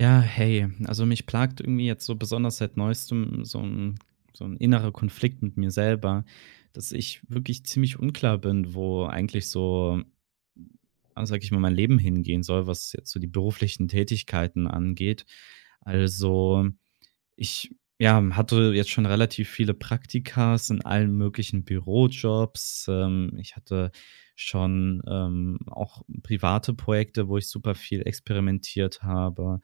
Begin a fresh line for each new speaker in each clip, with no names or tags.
Ja, hey, also mich plagt irgendwie jetzt so besonders seit Neuestem so 'n innerer Konflikt mit mir selber, dass ich wirklich ziemlich unklar bin, wo eigentlich so, sage ich mal, mein Leben hingehen soll, was jetzt so die beruflichen Tätigkeiten angeht. Also ich, ja, hatte jetzt schon relativ viele Praktikas in allen möglichen Bürojobs. Ich hatte schon, auch private Projekte, wo ich super viel experimentiert habe.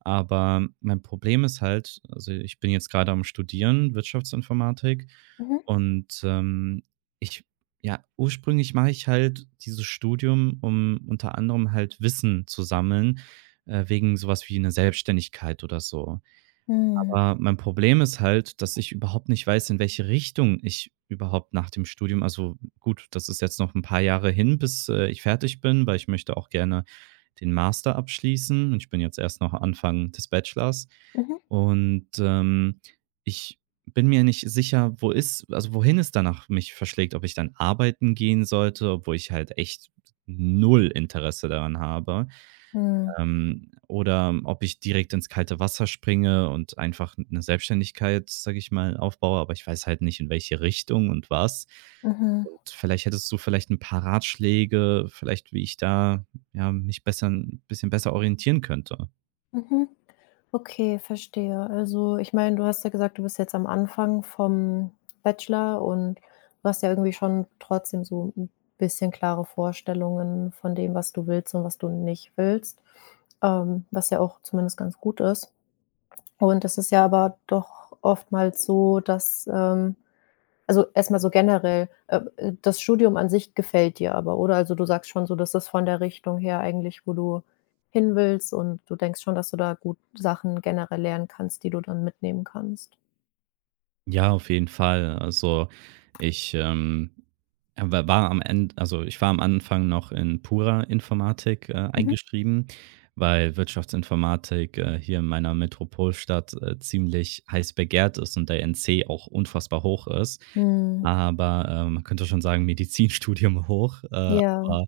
Aber mein Problem ist halt also, ich bin jetzt gerade am Studieren Wirtschaftsinformatik
Mhm.
und, ich ja, ursprünglich mache ich halt dieses Studium, um unter anderem halt Wissen zu sammeln, wegen sowas wie 'ne Selbstständigkeit oder so.
Mhm.
Aber mein Problem ist halt, dass ich überhaupt nicht weiß, in welche Richtung ich überhaupt nach dem Studium also, gut, das ist jetzt noch ein paar Jahre hin, bis, ich fertig bin, weil ich möchte auch gerne den Master abschließen und ich bin jetzt erst noch Anfang des Bachelors.
Mhm.
Und, ähm, ich bin mir nicht sicher, wo ist also, wohin es danach mich verschlägt, ob ich dann arbeiten gehen sollte, obwohl ich halt echt null Interesse daran habe.
Mhm.
Oder ob ich direkt ins kalte Wasser springe und einfach eine Selbstständigkeit, sage ich mal, aufbaue, aber ich weiß halt nicht, in welche Richtung und was.
Mhm.
Und vielleicht hättest du vielleicht ein paar Ratschläge, vielleicht wie ich da, ja, mich besser 'n bisschen besser orientieren könnte.
Mhm. Okay, verstehe. Also, ich meine, du hast ja gesagt, du bist jetzt am Anfang vom Bachelor und du hast ja irgendwie schon trotzdem so ein bisschen klare Vorstellungen von dem, was du willst und was du nicht willst, was ja auch zumindest ganz gut ist. Und es ist ja aber doch oftmals so, dass. Also, erstmal so generell, das Studium an sich gefällt dir aber, oder? Also, du sagst schon so, dass das von der Richtung her eigentlich, wo du hin willst und du denkst schon, dass du da gut Sachen generell lernen kannst, die du dann mitnehmen kannst.
Ja, auf jeden Fall. Also, ich, wa war am Ende, also, ich war am Anfang noch in purer Informatik,
Mhm.
eingeschrieben, weil Wirtschaftsinformatik, hier in meiner Metropolstadt, ziemlich heiß begehrt ist und der NC auch unfassbar hoch ist.
Mhm.
Aber, man könnte schon sagen, Medizinstudium hoch, äh,
Ja,
aber,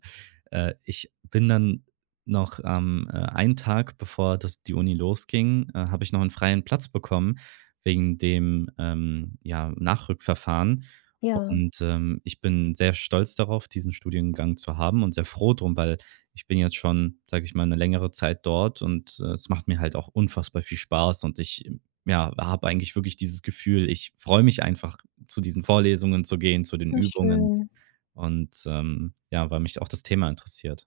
äh, ich bin dann noch am einen Tag, bevor das die Uni losging, habe ich noch einen freien Platz bekommen wegen dem, ja, Nachrückverfahren.
ja,
Und, ich bin sehr stolz darauf, diesen Studiengang zu haben und sehr froh drum, weil ich bin jetzt schon, sage ich mal, eine längere Zeit dort und, es macht mir halt auch unfassbar viel Spaß und ich, ja, habe eigentlich wirklich dieses Gefühl, ich freue mich einfach zu diesen Vorlesungen zu gehen, zu den
ja
Übungen
schön.
und, ja, weil mich auch das Thema interessiert.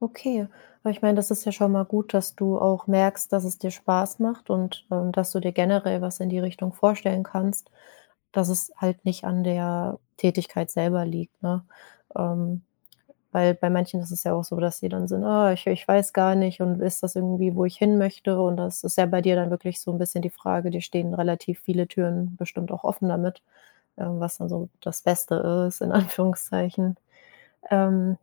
Okay. Aber ich meine, das ist ja schon mal gut, dass du auch merkst, dass es dir Spaß macht und, dass du dir generell was in die Richtung vorstellen kannst, dass es halt nicht an der Tätigkeit selber liegt, ne? Ähm, weil bei manchen ist es ja auch so, dass sie dann sind: „Ah, ich weiß gar nicht und ist das irgendwie, wo ich hin möchte?“ Und das ist ja bei dir dann wirklich so ein bisschen die Frage, dir stehen relativ viele Türen bestimmt auch offen damit, was dann so das Beste ist in Anführungszeichen. Ähm,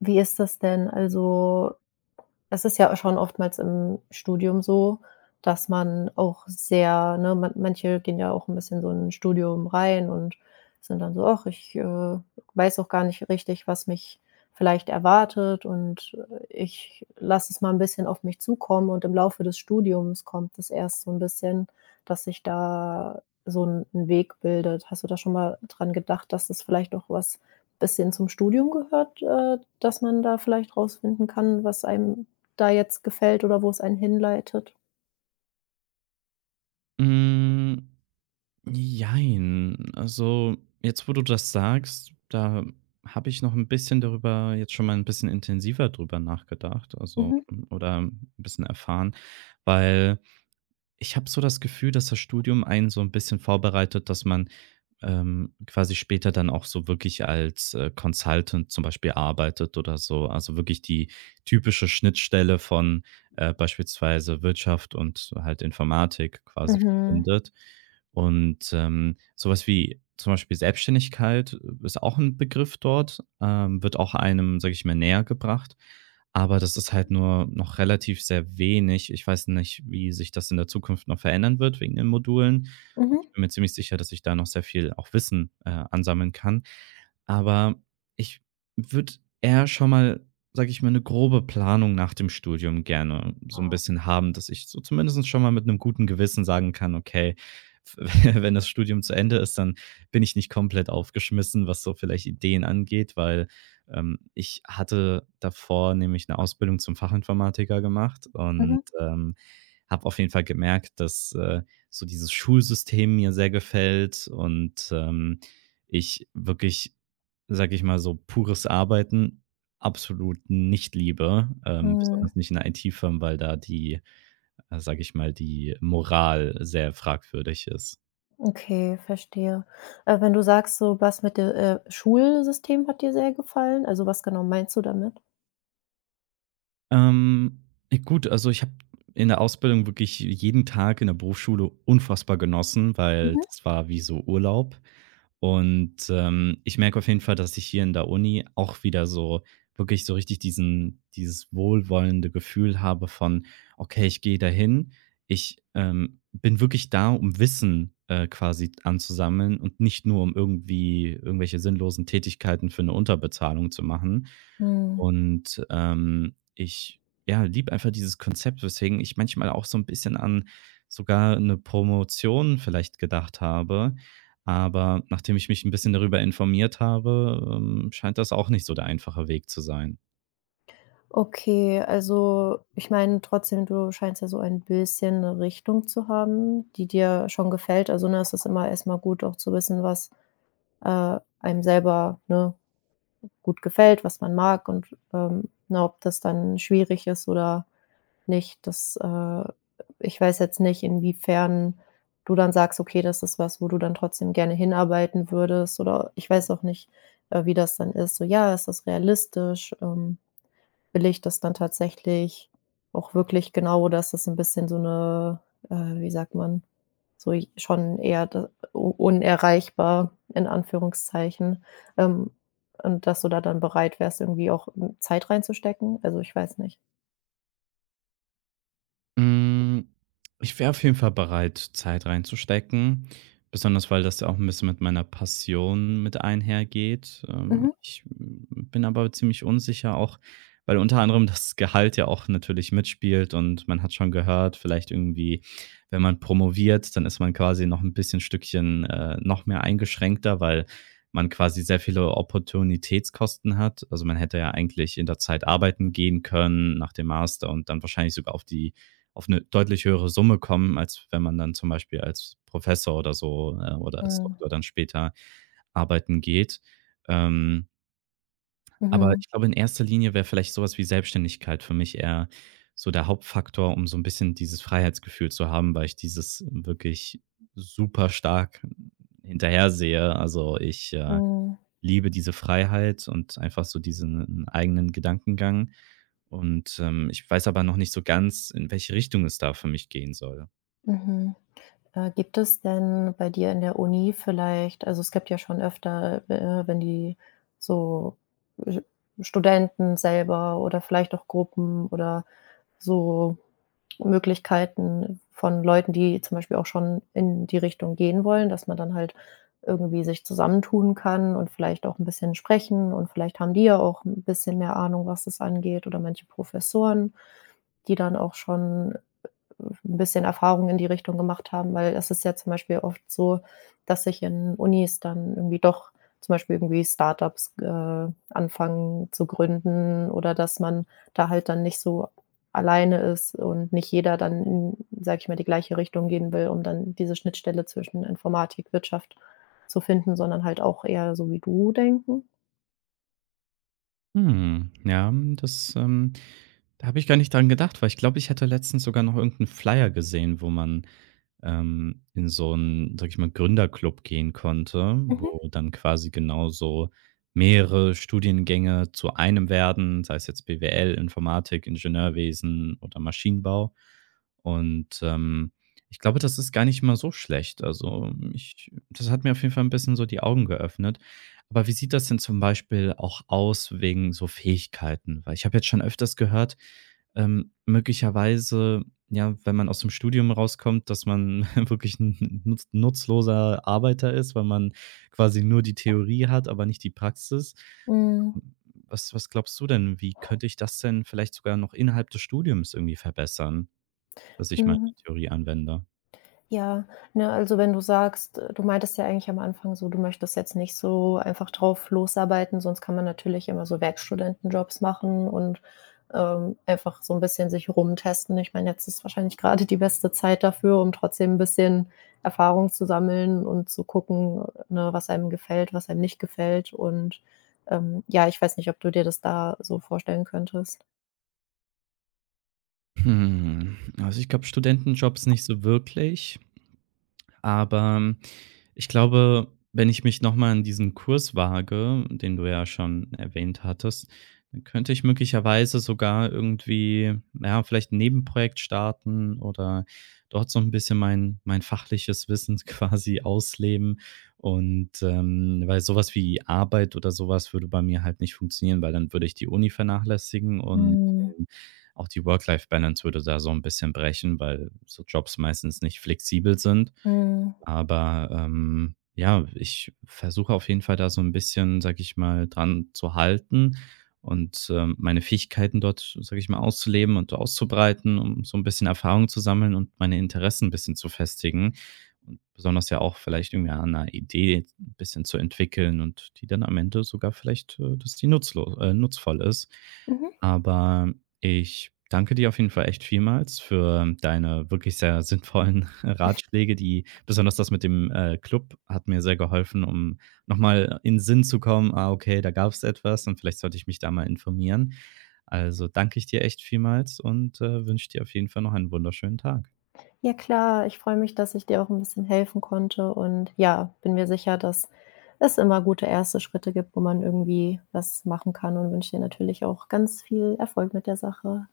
wie ist das denn? Also, es ist ja schon oftmals im Studium so, dass man auch sehr ne, man manche gehen ja auch ein bisschen so in ein Studium rein und sind dann so: „Ach, ich, weiß auch gar nicht richtig, was mich vielleicht erwartet und, ich lasse es mal ein bisschen auf mich zukommen.“ Und im Laufe des Studiums kommt es erst so ein bisschen, dass sich da so ein 'n Weg bildet. Hast du da schon mal dran gedacht, dass das vielleicht auch was bisschen zum Studium gehört, dass man da vielleicht rausfinden kann, was einem da jetzt gefällt oder wo es einen hinleitet.
Hm, Jein. Also, jetzt, wo du das sagst, da habe ich noch ein bisschen darüber jetzt schon mal ein bisschen intensiver drüber nachgedacht, also
Mhm,
oder ein bisschen erfahren, weil ich habe so das Gefühl, dass das Studium einen so ein bisschen vorbereitet, dass man, quasi später dann auch so wirklich als, Consultant zum Beispiel arbeitet oder so. Also, wirklich die typische Schnittstelle von, beispielsweise Wirtschaft und halt Informatik quasi
mhm,
verbindet. Und, so wie zum Beispiel Selbstständigkeit ist auch ein Begriff dort, wird auch einem, sage ich mal, näher gebracht, aber das ist halt nur noch relativ sehr wenig. Ich weiß nicht, wie sich das in der Zukunft noch verändern wird wegen den Modulen. Und
mhm,
ich bin mir ziemlich sicher, dass ich da noch sehr viel auch Wissen ansammeln kann. Aber ich würde eher schon mal, sage ich mal, eine grobe Planung nach dem Studium gerne so ein bisschen haben, dass ich so zumindest schon mal mit einem guten Gewissen sagen kann, okay, wenn das Studium zu Ende ist, dann bin ich nicht komplett aufgeschmissen, was so vielleicht Ideen angeht, weil ich hatte davor nämlich eine Ausbildung zum Fachinformatiker gemacht und,
mhm,
habe auf jeden Fall gemerkt, dass, so dieses Schulsystem mir sehr gefällt und, ich wirklich, sage ich mal so, pures Arbeiten absolut nicht liebe,
mhm.
besonders nicht in der it firma, weil da die, sage ich mal, die Moral sehr fragwürdig ist.
Okay, verstehe. Wenn du sagst, so was mit dem Schulsystem hat dir sehr gefallen, also, was genau meinst du damit?
Ähm, gut, also ich habe in der Ausbildung wirklich jeden Tag in der Berufsschule unfassbar genossen, weil
Mhm.
das war wie so Urlaub. Und, ich merke auf jeden Fall, dass ich hier in der Uni auch wieder so wirklich so richtig diesen dieses wohlwollende Gefühl habe von: „Okay, ich gehe dahin. Ich, bin wirklich da, um Wissen, quasi anzusammeln und nicht nur, um irgendwie irgendwelche sinnlosen Tätigkeiten für eine Unterbezahlung zu machen.“
Mhm.
Und, ähm ich, ja, liebe einfach dieses Konzept, weswegen ich manchmal auch so ein bisschen an sogar eine Promotion vielleicht gedacht habe. Aber nachdem ich mich ein bisschen darüber informiert habe, scheint das auch nicht so der einfache Weg zu sein.
Okay, also, ich meine trotzdem, du scheinst ja so ein bisschen 'ne Richtung zu haben, die dir schon gefällt. Also, ne, es ist immer erstmal gut auch zu wissen, was, einem selber, ne, gut gefällt, was man mag und, ne, ob das dann schwierig ist oder nicht. Das. Ich weiß jetzt nicht, inwiefern du dann sagst: „Okay, das ist was, wo du dann trotzdem gerne hinarbeiten würdest.“ Oder ich weiß auch nicht, wie das dann ist. So: „Ja, ist das realistisch?“ Ähm, will ich das dann tatsächlich auch wirklich genau, dass es ein bisschen so eine wie sagt man, so j schon eher d u unerreichbar in Anführungszeichen, ähm, und dass du da dann bereit wärst, irgendwie auch, hm, Zeit reinzustecken? Also, ich weiß nicht.
Hm, Ich wäre auf jeden Fall bereit, Zeit reinzustecken, besonders weil das ja auch ein bisschen mit meiner Passion mit einhergeht.
Mhm.
Ich bin aber ziemlich unsicher auch, weil unter anderem das Gehalt ja auch natürlich mitspielt und man hat schon gehört, vielleicht irgendwie, wenn man promoviert, dann ist man quasi noch ein bisschen Stückchen, noch mehr eingeschränkter, weil man quasi sehr viele Opportunitätskosten hat. Also, man hätte ja eigentlich in der Zeit arbeiten gehen können nach dem Master und dann wahrscheinlich sogar auf eine deutlich höhere Summe kommen, als wenn man dann zum Beispiel als Professor oder so, oder als
Mhm.
Doktor dann später arbeiten geht. Ähm, aber
Mhm.
ich glaube, in erster Linie wäre vielleicht sowas wie Selbstständigkeit für mich eher so der Hauptfaktor, um so ein bisschen dieses Freiheitsgefühl zu haben, weil ich dieses wirklich super stark hinterher sehe. Also, ich,
Mhm.
liebe diese Freiheit und einfach so diesen eigenen Gedankengang und, ich weiß aber noch nicht so ganz, in welche Richtung es da für mich gehen soll.
Mhm. Gibt es denn bei dir in der Uni vielleicht, also, es gibt ja schon öfter, wenn die so, äh, Studenten selber oder vielleicht auch Gruppen oder so, Möglichkeiten von Leuten, die zum Beispiel auch schon in die Richtung gehen wollen, dass man dann halt irgendwie sich zusammentun kann und vielleicht auch ein bisschen sprechen und vielleicht haben die ja auch ein bisschen mehr Ahnung, was das angeht, oder manche Professoren, die dann auch schon ein bisschen Erfahrung in die Richtung gemacht haben, weil das ist ja zum Beispiel oft so, dass sich in Unis dann irgendwie doch zum Beispiel irgendwie Startups anfangen zu gründen oder dass man da halt dann nicht so alleine ist und nicht jeder dann in, sage ich mal, die gleiche Richtung gehen will, um dann diese Schnittstelle zwischen Informatik, Wirtschaft zu finden, sondern halt auch eher so wie du denken.
Hm, ja, das, ähm da habe ich gar nicht dran gedacht, weil ich glaube, ich hätte letztens sogar noch irgendeinen Flyer gesehen, wo man in so einen, sage ich mal, Gründerclub gehen konnte,
Mhm.
wo dann quasi genau so mehrere Studiengänge zu einem werden, sei es jetzt BWL, Informatik, Ingenieurwesen oder Maschinenbau. Und, ich glaube, das ist gar nicht mal so schlecht. Also, ich, das hat mir auf jeden Fall ein bisschen so die Augen geöffnet. Aber wie sieht das denn zum Beispiel auch aus wegen so Fähigkeiten? Weil ich habe jetzt schon öfters gehört, möglicherweise ja, wenn man aus dem Studium rauskommt, dass man wirklich 'n nutzloser Arbeiter ist, weil man quasi nur die Theorie hat, aber nicht die Praxis.
Mhm.
Was glaubst du denn, wie könnte ich das denn vielleicht sogar noch innerhalb des Studiums irgendwie verbessern, dass ich meine
Mhm.
Theorie anwende?
Ja, ne, also wenn du sagst, du meintest ja eigentlich am Anfang so, du möchtest jetzt nicht so einfach drauf losarbeiten, sonst kann man natürlich immer so Werkstudentenjobs machen und, einfach so ein bisschen sich rumtesten. Ich meine, jetzt ist wahrscheinlich gerade die beste Zeit dafür, um trotzdem ein bisschen Erfahrung zu sammeln und zu gucken, ne, was einem gefällt, was einem nicht gefällt. Und, ja, ich weiß nicht, ob du dir das da so vorstellen könntest.
Hm, also, ich glaube, Studentenjobs nicht so wirklich. Aber ich glaube, wenn ich mich noch mal an diesen Kurs wage, den du ja schon erwähnt hattest, dann könnte ich möglicherweise sogar irgendwie, ja, vielleicht ein Nebenprojekt starten oder dort so ein bisschen mein fachliches Wissen quasi ausleben. Weil sowas wie Arbeit oder sowas würde bei mir halt nicht funktionieren, weil dann würde ich die Uni vernachlässigen und,
Mhm.
ähm, auch die Work-Life-Balance würde da so ein bisschen brechen, weil so Jobs meistens nicht flexibel sind.
Mhm.
Aber, ja, ich versuche auf jeden Fall da so ein bisschen, sage ich mal, dran zu halten und, meine Fähigkeiten dort, sage ich mal, auszuleben und auszubreiten, um so ein bisschen Erfahrung zu sammeln und meine Interessen 'n bisschen zu festigen und besonders ja auch vielleicht irgendwie an einer Idee 'n bisschen zu entwickeln und die dann am Ende sogar vielleicht, dass die nutzlos nutzvoll ist.
Mhm.
Aber ich danke dir auf jeden Fall echt vielmals für deine wirklich sehr sinnvollen Ratschläge, die besonders das mit dem, Club hat mir sehr geholfen, um nochmal in Sinn zu kommen: „Ah, okay, da gab es etwas und vielleicht sollte ich mich da mal informieren.“ Also, danke ich dir echt vielmals und, wünsche dir auf jeden Fall noch einen wunderschönen Tag.
Ja klar, ich freue mich, dass ich dir auch ein bisschen helfen konnte und ja, bin mir sicher, dass es immer gute erste Schritte gibt, wo man irgendwie was machen kann, und wünsche dir natürlich auch ganz viel Erfolg mit der Sache.